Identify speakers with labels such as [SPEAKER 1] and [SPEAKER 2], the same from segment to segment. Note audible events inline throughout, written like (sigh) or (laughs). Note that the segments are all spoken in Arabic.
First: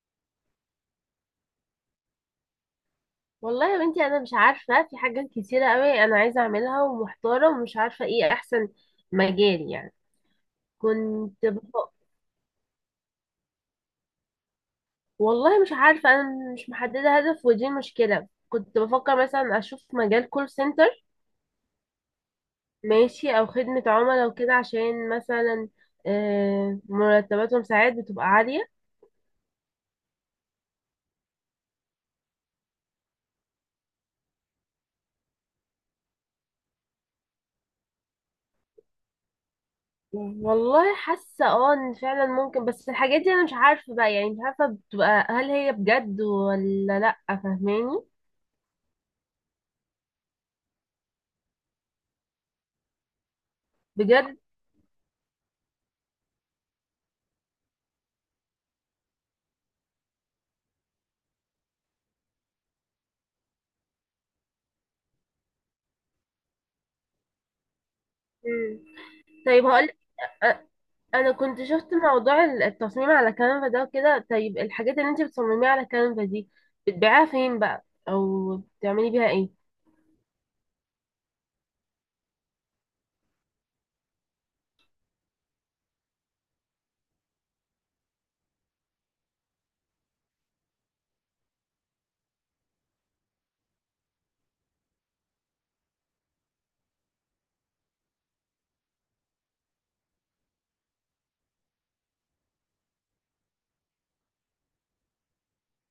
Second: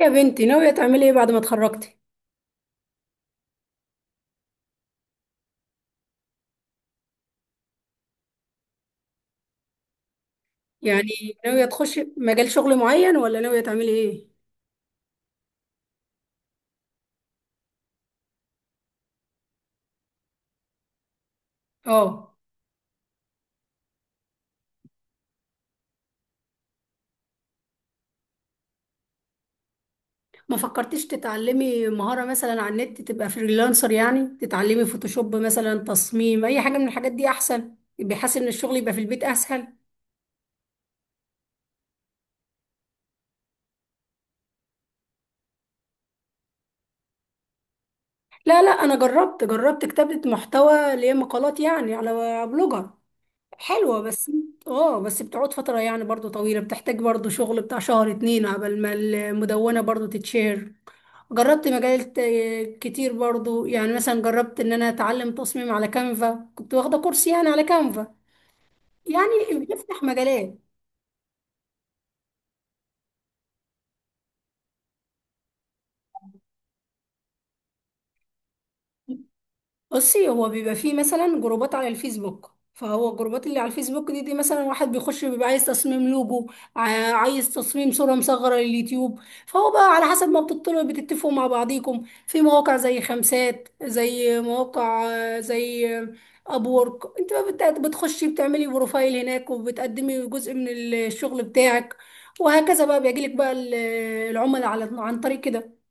[SPEAKER 1] يا بنتي ناوية تعملي ايه بعد ما اتخرجتي؟
[SPEAKER 2] والله يا بنتي، انا مش عارفه، في حاجات كتيره قوي انا عايزه اعملها ومحتاره ومش عارفه ايه احسن مجال يعني.
[SPEAKER 1] يعني
[SPEAKER 2] كنت بف...
[SPEAKER 1] ناوية تخشي مجال شغل معين ولا ناوية تعملي ايه؟
[SPEAKER 2] والله مش عارفه، انا مش محدده هدف ودي مشكله. كنت بفكر مثلا اشوف مجال كول سنتر.
[SPEAKER 1] اه،
[SPEAKER 2] ماشي، او خدمه عملاء وكده عشان مثلا مرتباتهم ساعات بتبقى عاليه.
[SPEAKER 1] ما فكرتيش تتعلمي مهارة مثلا على النت تبقى فريلانسر، يعني تتعلمي فوتوشوب مثلا، تصميم اي حاجة من الحاجات دي احسن بحيث ان الشغل يبقى في البيت اسهل.
[SPEAKER 2] والله حاسه، اه، ان فعلا ممكن، بس الحاجات دي انا مش عارفه بقى، يعني مش عارفه بتبقى، هل هي بجد ولا لا؟ فاهماني؟
[SPEAKER 1] لا لا، انا جربت كتابة محتوى اللي هي مقالات يعني على بلوجر، حلوة بس.
[SPEAKER 2] بجد؟
[SPEAKER 1] اه، بس بتقعد فترة يعني برضو طويلة، بتحتاج برضو شغل بتاع شهر اتنين عبال ما المدونة برضو تتشهر. جربت مجالات كتير برضو، يعني مثلا جربت ان انا اتعلم تصميم على كانفا، كنت واخدة كورس يعني على كانفا.
[SPEAKER 2] مم.
[SPEAKER 1] يعني
[SPEAKER 2] طيب، هقول
[SPEAKER 1] بتفتح
[SPEAKER 2] أ-
[SPEAKER 1] مجالات.
[SPEAKER 2] انا كنت شفت موضوع التصميم على كانفا ده وكده. طيب، الحاجات اللي انت بتصمميها على كانفا دي بتبيعها فين بقى، او بتعملي بيها ايه؟
[SPEAKER 1] بصي، هو بيبقى فيه مثلا جروبات على الفيسبوك، فهو الجروبات اللي على الفيسبوك دي مثلا واحد بيخش بيبقى عايز تصميم لوجو، عايز تصميم صورة مصغرة لليوتيوب. فهو بقى على حسب ما بتطلعوا بتتفقوا مع بعضيكم في مواقع زي خمسات، زي مواقع، زي ابورك. انت بقى بتخشي بتعملي بروفايل هناك وبتقدمي جزء من الشغل بتاعك، وهكذا بقى بيجيلك بقى العملاء على عن طريق كده.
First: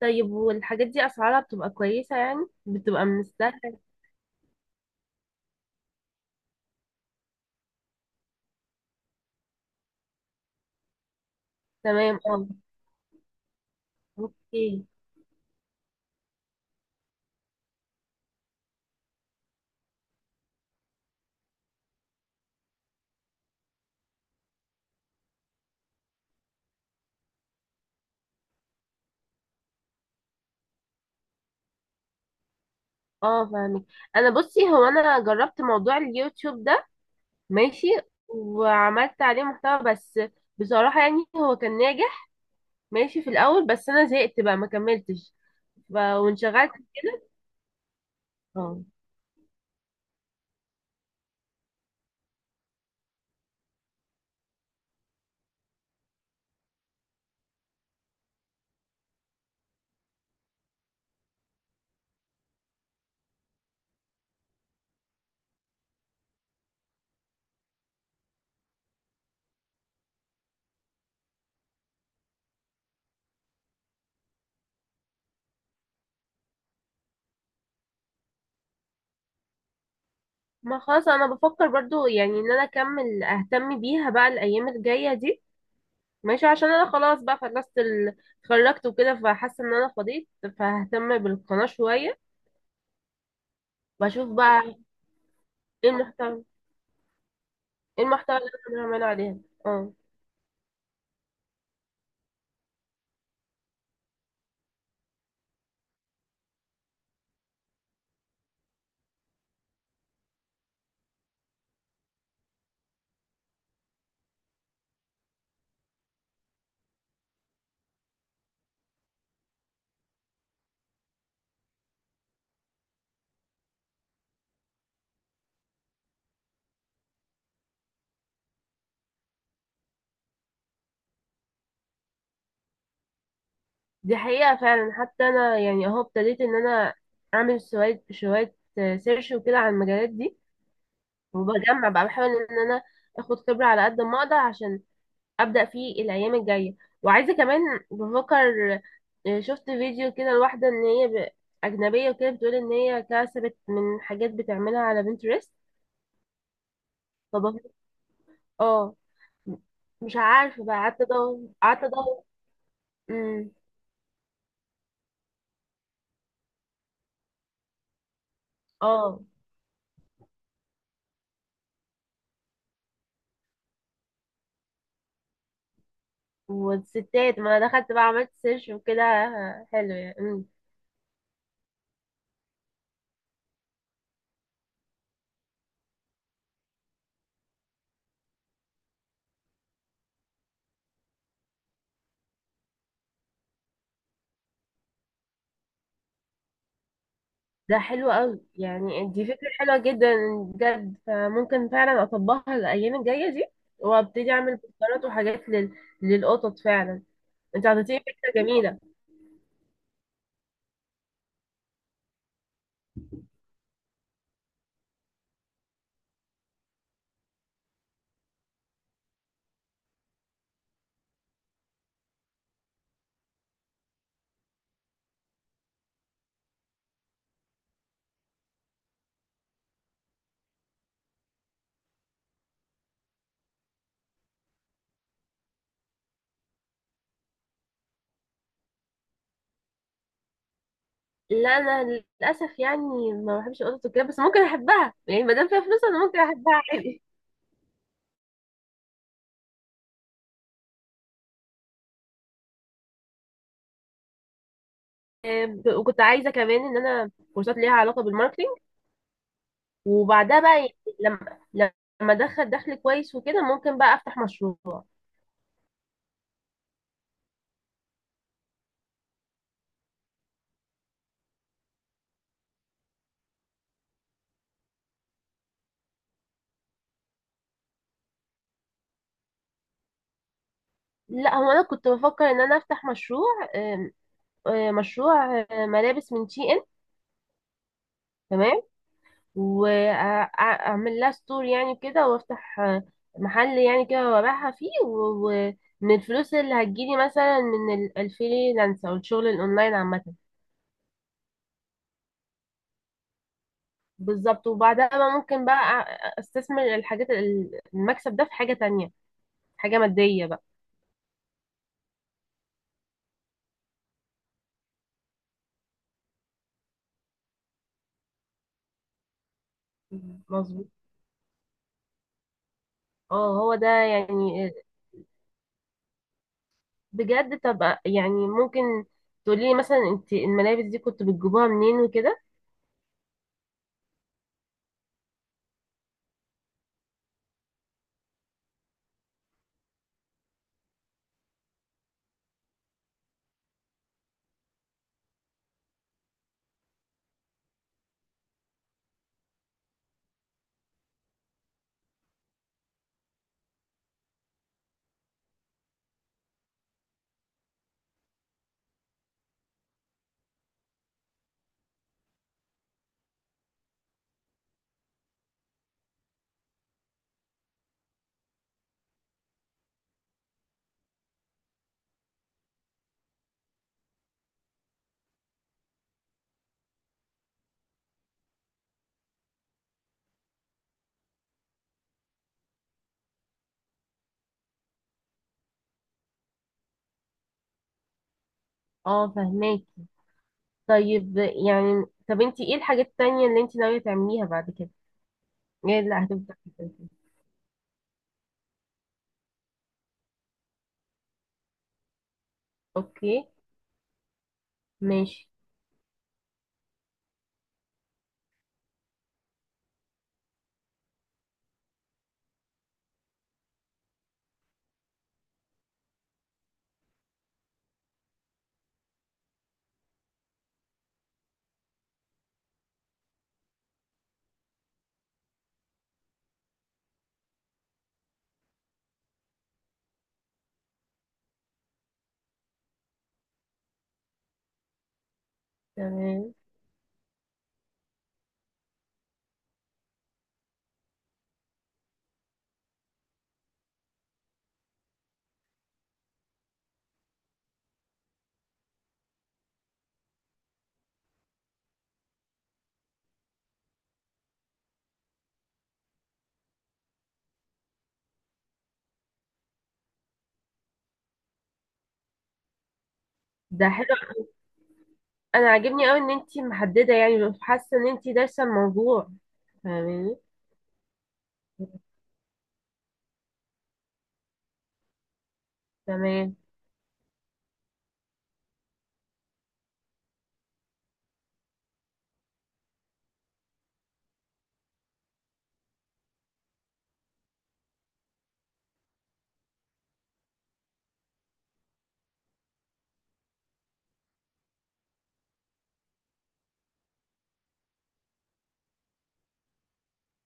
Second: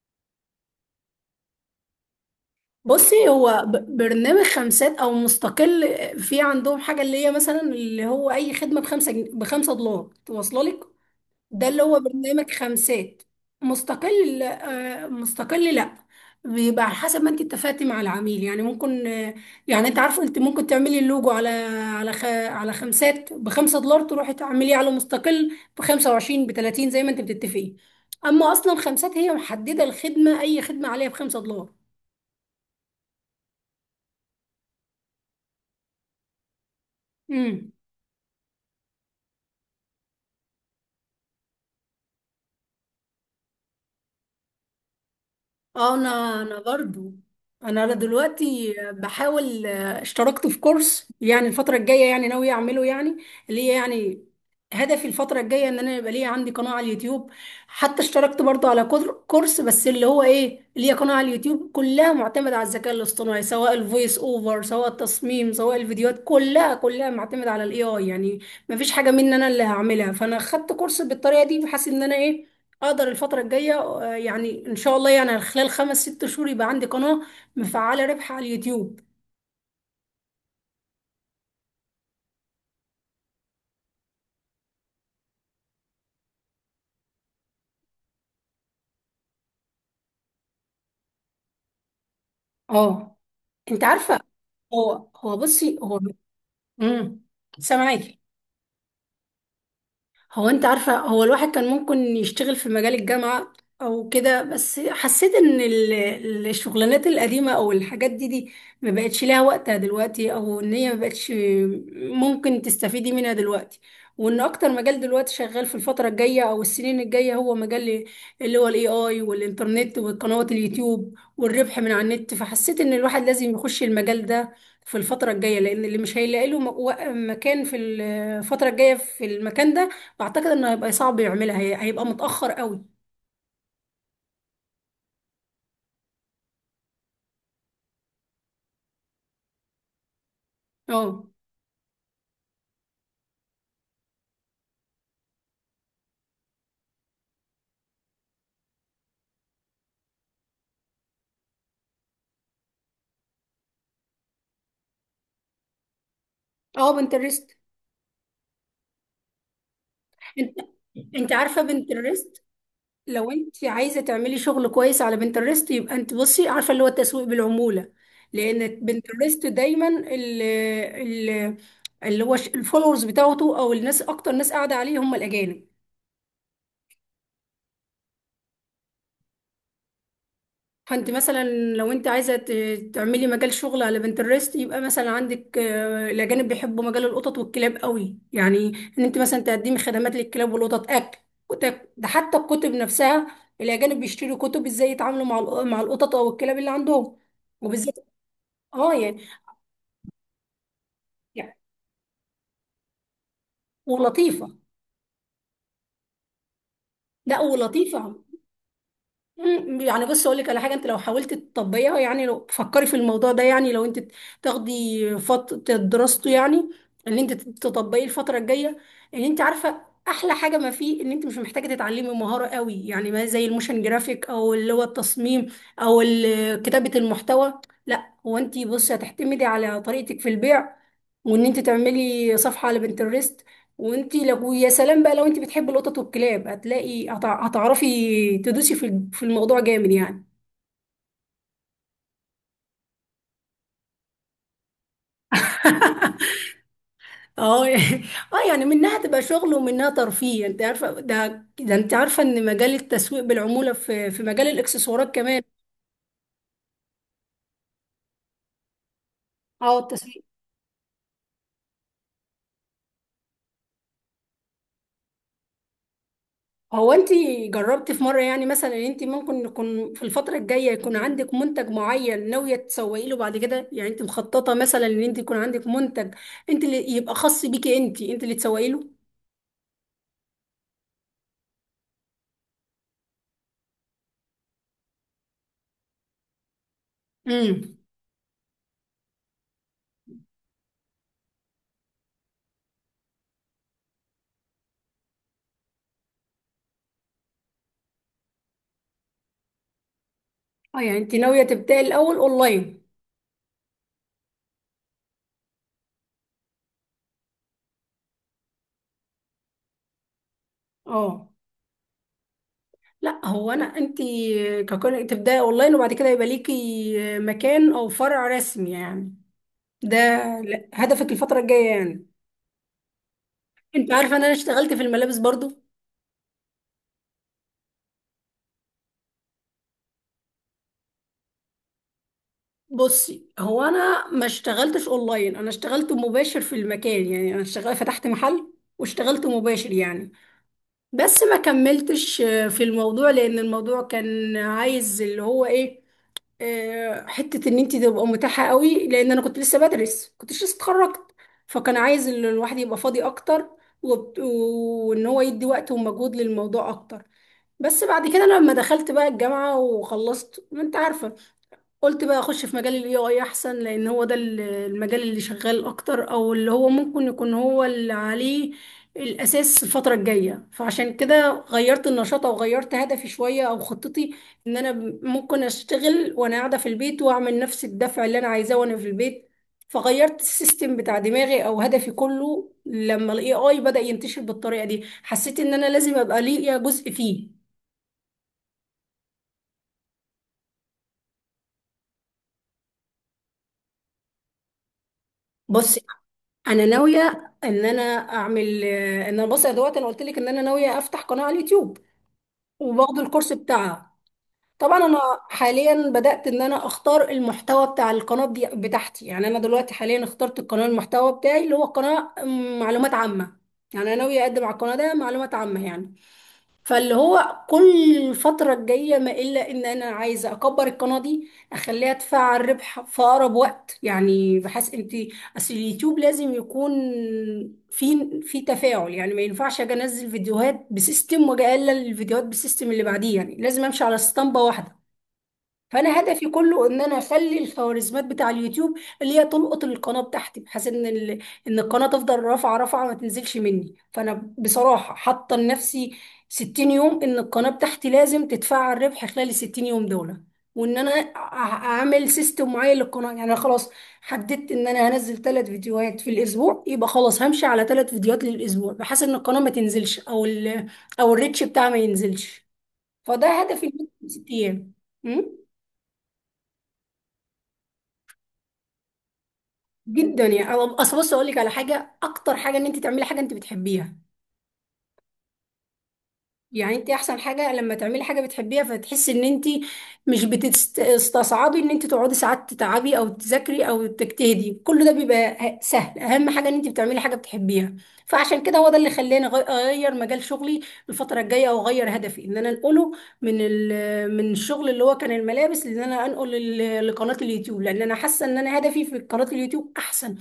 [SPEAKER 2] طيب، والحاجات دي اسعارها بتبقى كويسة؟ يعني بتبقى من
[SPEAKER 1] بصي، هو
[SPEAKER 2] السهل.
[SPEAKER 1] برنامج خمسات او مستقل، في عندهم حاجه اللي هي مثلا اللي هو اي خدمه بخمسه بخمسه دولار توصل لك. ده اللي هو
[SPEAKER 2] تمام، اه.
[SPEAKER 1] برنامج خمسات. مستقل لا،
[SPEAKER 2] اوكي.
[SPEAKER 1] مستقل لا، بيبقى على حسب ما انت اتفقتي مع العميل، يعني ممكن، يعني انت عارفه انت ممكن تعملي اللوجو على على على خمسات بخمسه دولار، تروحي تعمليه على مستقل ب 25 ب 30 زي ما انت بتتفقي. اما اصلا خمسات هي محدده الخدمه، اي خدمه عليها بخمسه دولار.
[SPEAKER 2] اه، فاهمك. انا، بصي هو، انا جربت موضوع اليوتيوب ده.
[SPEAKER 1] امم.
[SPEAKER 2] ماشي. وعملت عليه محتوى، بس بصراحة يعني هو كان ناجح. ماشي في الاول، بس انا زهقت بقى، ما كملتش.
[SPEAKER 1] اه، انا
[SPEAKER 2] وانشغلت.
[SPEAKER 1] برضو انا دلوقتي
[SPEAKER 2] اه.
[SPEAKER 1] بحاول، اشتركت في كورس يعني الفتره الجايه، يعني ناوي اعمله يعني، اللي هي يعني هدفي الفتره الجايه ان انا يبقى ليا عندي قناه على اليوتيوب. حتى اشتركت برضو على كورس بس اللي هو ايه ليا قناه على اليوتيوب كلها معتمده على الذكاء الاصطناعي، سواء الفويس اوفر سواء التصميم سواء الفيديوهات كلها معتمده على الاي اي يعني. مفيش حاجه مني انا اللي هعملها، فانا خدت كورس بالطريقه دي بحيث ان انا ايه اقدر الفترة الجاية، يعني ان شاء الله يعني خلال 5 6 شهور يبقى عندي قناة مفعلة ربح على اليوتيوب.
[SPEAKER 2] ما خلاص، انا بفكر برضو يعني ان انا اكمل اهتم بيها بقى الايام الجايه دي. ماشي عشان انا خلاص بقى خلصت اتخرجت وكده، فحاسه ان انا فضيت. فههتم بالقناه شويه،
[SPEAKER 1] اه. انت عارفة.
[SPEAKER 2] واشوف بقى
[SPEAKER 1] هو بصي
[SPEAKER 2] ايه
[SPEAKER 1] هو.
[SPEAKER 2] المحتوى،
[SPEAKER 1] امم.
[SPEAKER 2] ايه
[SPEAKER 1] سامعاكي.
[SPEAKER 2] المحتوى اللي انا بعمله عليها. اه.
[SPEAKER 1] هو انت عارفة هو الواحد كان ممكن يشتغل في مجال الجامعة او كده، بس حسيت ان الشغلانات القديمة او الحاجات دي ما بقتش ليها وقتها دلوقتي، او ان هي ما بقتش ممكن تستفيدي منها دلوقتي، وان اكتر مجال دلوقتي شغال في الفترة الجاية او السنين الجاية هو مجال اللي هو الاي اي والانترنت وقنوات اليوتيوب والربح من على النت. فحسيت ان الواحد لازم يخش المجال ده في الفترة الجاية، لأن اللي مش هيلاقي له مكان في الفترة الجاية في المكان ده فاعتقد انه هيبقى صعب يعملها، هي هيبقى متاخر قوي.
[SPEAKER 2] دي حقيقه فعلا، حتى انا يعني اهو ابتديت ان انا اعمل شويه شويه سيرش وكده على المجالات دي.
[SPEAKER 1] اه.
[SPEAKER 2] وبجمع بقى، بحاول ان انا اخد خبره على قد ما اقدر عشان ابدا فيه الايام الجايه. وعايزه كمان. بفكر. شفت فيديو كده لواحده ان هي اجنبيه وكده بتقول ان هي كسبت من حاجات بتعملها على بنترست.
[SPEAKER 1] اه، بنترست.
[SPEAKER 2] فبفكر. اه. مش
[SPEAKER 1] انت
[SPEAKER 2] عارفه بقى، قعدت
[SPEAKER 1] انت
[SPEAKER 2] ادور
[SPEAKER 1] عارفه
[SPEAKER 2] قعدت ادور.
[SPEAKER 1] بنترست، لو
[SPEAKER 2] امم.
[SPEAKER 1] انت عايزه تعملي شغل كويس على بنترست يبقى انت بصي عارفه اللي هو التسويق بالعموله، لان
[SPEAKER 2] اه.
[SPEAKER 1] بنترست دايما ال اللي هو الفولورز بتاعته او الناس اكتر ناس قاعده عليه هم الاجانب.
[SPEAKER 2] والستات، ما انا دخلت بقى عملت سيرش وكده، حلو يعني. امم.
[SPEAKER 1] فانت مثلا لو انت عايزه تعملي مجال شغل على بنترست يبقى مثلا عندك، الاجانب بيحبوا مجال القطط والكلاب قوي، يعني ان انت مثلا تقدمي خدمات للكلاب والقطط، اكل، كتب، ده حتى الكتب نفسها الاجانب بيشتروا كتب ازاي يتعاملوا مع مع القطط او الكلاب اللي عندهم
[SPEAKER 2] ده
[SPEAKER 1] وبالذات.
[SPEAKER 2] حلو قوي
[SPEAKER 1] اه
[SPEAKER 2] يعني،
[SPEAKER 1] يعني.
[SPEAKER 2] دي فكره حلوه جدا. بجد،
[SPEAKER 1] يعني-
[SPEAKER 2] فممكن فعلا اطبقها الايام الجايه دي. وابتدي
[SPEAKER 1] ولطيفه.
[SPEAKER 2] اعمل بوسترات وحاجات للقطط فعلا.
[SPEAKER 1] لا،
[SPEAKER 2] انت اعطيتيني
[SPEAKER 1] ولطيفه.
[SPEAKER 2] فكرة جميلة.
[SPEAKER 1] يعني بص اقول لك على حاجه، انت لو حاولت تطبقيها، يعني لو فكري في الموضوع ده، يعني لو انت تاخدي فتره دراسته يعني ان انت تطبقيه الفتره الجايه. ان انت عارفه احلى حاجه ما فيه ان انت مش محتاجه تتعلمي مهاره قوي، يعني ما زي الموشن جرافيك او اللي هو التصميم او كتابه المحتوى. لا، هو انت بصي هتعتمدي على طريقتك في البيع، وان انت تعملي صفحه على بنترست. وانت لو يا سلام بقى لو انت بتحبي القطط والكلاب هتلاقي هتعرفي تدوسي في الموضوع جامد يعني.
[SPEAKER 2] لا، انا للاسف يعني ما بحبش القطط وكده، بس ممكن احبها يعني، ما دام فيها فلوس انا ممكن احبها عادي.
[SPEAKER 1] اه (laughs) اه، يعني منها تبقى شغل ومنها ترفيه. انت عارفه ده، ده انت عارفه ان مجال التسويق بالعموله في مجال الاكسسوارات كمان.
[SPEAKER 2] وكنت عايزه كمان ان انا كورسات ليها علاقه بالماركتينج.
[SPEAKER 1] اه، التسويق.
[SPEAKER 2] وبعدها بقى يعني، لما لما ادخل دخل كويس وكده، ممكن بقى افتح مشروع.
[SPEAKER 1] هو انت جربتي في مره، يعني مثلا ان انت ممكن يكون في الفتره الجايه يكون عندك منتج معين ناويه تسوقي له بعد كده؟ يعني انت مخططه مثلا ان انت يكون عندك منتج انت اللي يبقى خاص بيكي، انت اللي تسوقي له.
[SPEAKER 2] لا، هو انا كنت بفكر ان انا افتح مشروع. آم، مشروع ملابس من شي ان.
[SPEAKER 1] امم.
[SPEAKER 2] تمام. واعمل لها ستور يعني كده، وافتح محل يعني كده، وابيعها فيه ومن الفلوس اللي هتجيلي مثلا من الفريلانس او الشغل الاونلاين عامة.
[SPEAKER 1] اه، يعني انت ناوية تبدأي الأول اونلاين.
[SPEAKER 2] بالظبط، وبعدها بقى ممكن بقى استثمر المكسب ده في حاجة تانية. حاجة مادية بقى.
[SPEAKER 1] اه. لا هو انا انت ككون تبدأي اونلاين وبعد كده يبقى ليكي مكان او فرع رسمي، يعني ده
[SPEAKER 2] مم. مظبوط.
[SPEAKER 1] هدفك الفترة الجاية يعني.
[SPEAKER 2] اه، هو ده
[SPEAKER 1] انت عارفة ان انا
[SPEAKER 2] يعني.
[SPEAKER 1] اشتغلت في الملابس برضو.
[SPEAKER 2] بجد؟ طب يعني ممكن تقولي لي مثلا انت الملابس دي كنت بتجيبوها منين وكده؟
[SPEAKER 1] بصي، هو انا ما اشتغلتش اونلاين، انا اشتغلت مباشر في المكان، يعني انا اشتغلت فتحت محل واشتغلت مباشر يعني. بس ما كملتش في الموضوع، لان الموضوع كان عايز اللي هو ايه، حتة ان انت تبقى متاحة قوي، لان انا كنت لسه بدرس، كنتش لسه اتخرجت، فكان عايز الواحد يبقى فاضي اكتر، وان هو يدي وقت ومجهود للموضوع اكتر. بس بعد كده لما دخلت بقى الجامعة وخلصت، ما انت عارفة، قلت بقى اخش في مجال الاي اي احسن، لان هو ده المجال اللي شغال اكتر، او اللي هو ممكن يكون هو اللي عليه الاساس الفتره الجايه، فعشان كده غيرت النشاط او غيرت هدفي شويه او خطتي، ان انا ممكن اشتغل وانا قاعده في البيت واعمل نفس الدفع اللي انا عايزاه وانا في البيت. فغيرت السيستم بتاع دماغي او هدفي كله لما الاي اي بدأ ينتشر بالطريقه دي، حسيت ان انا لازم ابقى ليا جزء فيه.
[SPEAKER 2] اه، فهماكي. طيب يعني، طب انت ايه الحاجات التانية اللي انت ناوية تعمليها بعد كده؟ ايه
[SPEAKER 1] بص،
[SPEAKER 2] اللي هتبدأ في كده؟
[SPEAKER 1] انا ناويه ان انا اعمل، ان انا بص يا دوت، انا قلت لك ان انا ناويه افتح قناه على اليوتيوب وباخد
[SPEAKER 2] اوكي.
[SPEAKER 1] الكورس بتاعها. طبعا انا
[SPEAKER 2] ماشي.
[SPEAKER 1] حاليا بدات ان انا اختار المحتوى بتاع القناه دي بتاعتي، يعني انا دلوقتي حاليا اخترت القناه المحتوى بتاعي اللي هو قناه معلومات عامه. يعني انا ناويه اقدم على القناه ده معلومات عامه يعني. فاللي هو كل الفترة الجاية ما إلا إن أنا عايزة أكبر القناة دي، أخليها تفعل ربح في أقرب وقت، يعني بحيث أنت. أصل اليوتيوب لازم يكون في تفاعل، يعني ما ينفعش أجي أنزل فيديوهات بسيستم وأجي أقلل الفيديوهات بسيستم اللي بعديه، يعني لازم أمشي على اسطمبة واحدة. فانا
[SPEAKER 2] تمام.
[SPEAKER 1] هدفي كله ان انا اخلي الخوارزميات بتاع اليوتيوب اللي هي تلقط القناه بتاعتي بحيث ان ال... ان القناه تفضل رافعه ما تنزلش مني، فانا بصراحه حاطه لنفسي 60 يوم ان القناه بتاعتي لازم تتفعل ربح خلال ال 60 يوم دول. وان انا اعمل سيستم معين للقناه، يعني انا خلاص حددت ان انا هنزل 3 فيديوهات في الاسبوع، يبقى خلاص همشي على 3 فيديوهات للاسبوع بحيث ان القناه ما تنزلش او ال... او الريتش بتاعها ما ينزلش. فده
[SPEAKER 2] ده
[SPEAKER 1] هدفي لمدة
[SPEAKER 2] حلو.
[SPEAKER 1] 6 ايام. م?
[SPEAKER 2] انا عاجبني قوي ان انت محددة، يعني حاسة ان انت دارسة الموضوع. فاهماني.
[SPEAKER 1] جدا يعني. اصل بص اقول لك على حاجه، اكتر حاجه ان انت تعملي حاجه انت بتحبيها،
[SPEAKER 2] تمام.
[SPEAKER 1] يعني انت احسن حاجه لما تعملي حاجه بتحبيها، فتحسي ان انت مش بتستصعبي ان انت تقعدي ساعات تتعبي او تذاكري او تجتهدي، كل ده بيبقى سهل، اهم حاجه ان انت بتعملي حاجه بتحبيها. فعشان كده هو ده اللي خلاني اغير مجال شغلي الفتره الجايه، او اغير هدفي ان انا انقله من من الشغل اللي هو كان الملابس، ان انا انقل لقناه اليوتيوب، لان انا حاسه ان انا هدفي في قناه اليوتيوب احسن،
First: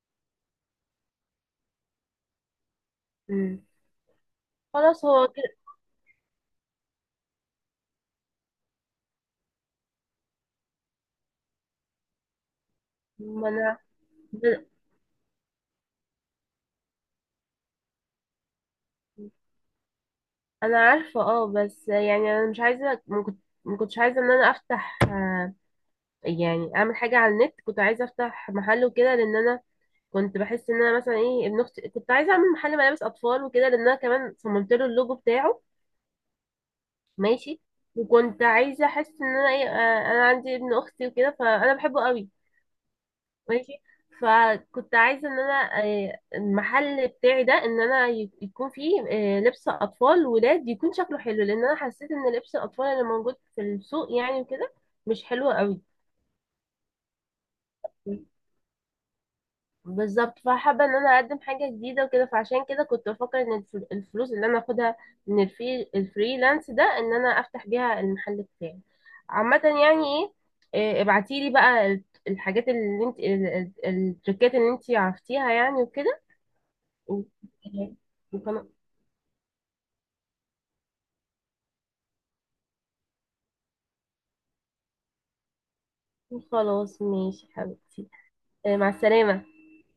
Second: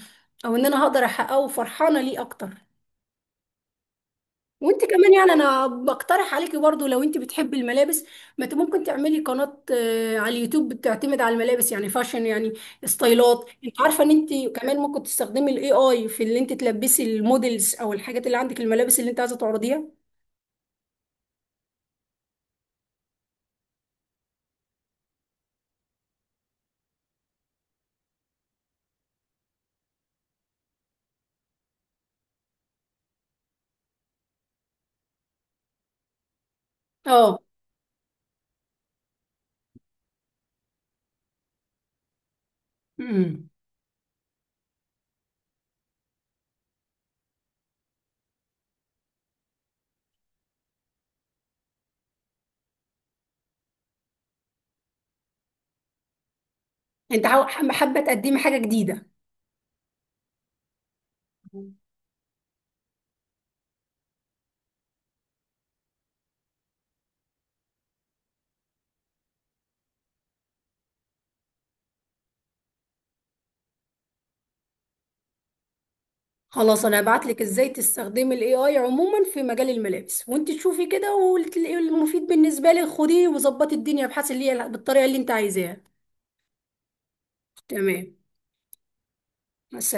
[SPEAKER 1] او ان انا هقدر احققه وفرحانه ليه اكتر.
[SPEAKER 2] مم.
[SPEAKER 1] وانت
[SPEAKER 2] خلاص،
[SPEAKER 1] كمان
[SPEAKER 2] هو
[SPEAKER 1] يعني
[SPEAKER 2] كده.
[SPEAKER 1] انا بقترح عليكي برضو لو انت بتحبي الملابس، ما انت ممكن تعملي قناة على اليوتيوب بتعتمد على الملابس، يعني فاشن، يعني ستايلات.
[SPEAKER 2] ما انا.
[SPEAKER 1] انت عارفة ان انت كمان ممكن تستخدمي الاي اي في اللي انت تلبسي المودلز او الحاجات اللي عندك الملابس اللي انت عايزة تعرضيها.
[SPEAKER 2] انا عارفة، اه، بس يعني انا مش عايزة، ما كنتش عايزة ان انا افتح يعني اعمل حاجة على النت. كنت عايزة افتح محل وكده، لان انا كنت بحس ان انا مثلا ايه، ابن اختي كنت عايزه اعمل محل ملابس اطفال وكده، لان انا كمان صممت له اللوجو بتاعه.
[SPEAKER 1] اه.
[SPEAKER 2] ماشي. وكنت عايزه احس ان انا ايه، انا عندي ابن اختي وكده، فانا بحبه قوي.
[SPEAKER 1] امم.
[SPEAKER 2] ماشي. فكنت عايزه ان انا، المحل بتاعي ده ان انا يكون فيه لبس اطفال ولاد يكون شكله حلو، لان انا حسيت ان لبس الاطفال اللي موجود في السوق يعني وكده مش حلو قوي.
[SPEAKER 1] انت حابة تقدمي حاجة جديدة.
[SPEAKER 2] بالظبط، فحابة ان انا اقدم حاجة جديدة وكده، فعشان كده كنت بفكر ان الفلوس اللي انا اخدها من الفريلانس ده، ان انا افتح بيها المحل بتاعي. عامة يعني ايه، إيه، ابعتيلي بقى ال- الحاجات اللي انت ال- ال- التريكات اللي انت عرفتيها يعني وكده.
[SPEAKER 1] خلاص انا
[SPEAKER 2] و-
[SPEAKER 1] هبعت لك ازاي تستخدمي الاي اي عموما في مجال الملابس وانت تشوفي كده، واللي المفيد بالنسبة لك خديه وظبطي الدنيا بحيث اللي هي بالطريقة اللي انت عايزاها.
[SPEAKER 2] وخلاص، ماشي حبيبتي.
[SPEAKER 1] تمام.
[SPEAKER 2] إيه، مع السلامة.
[SPEAKER 1] مع السلامة.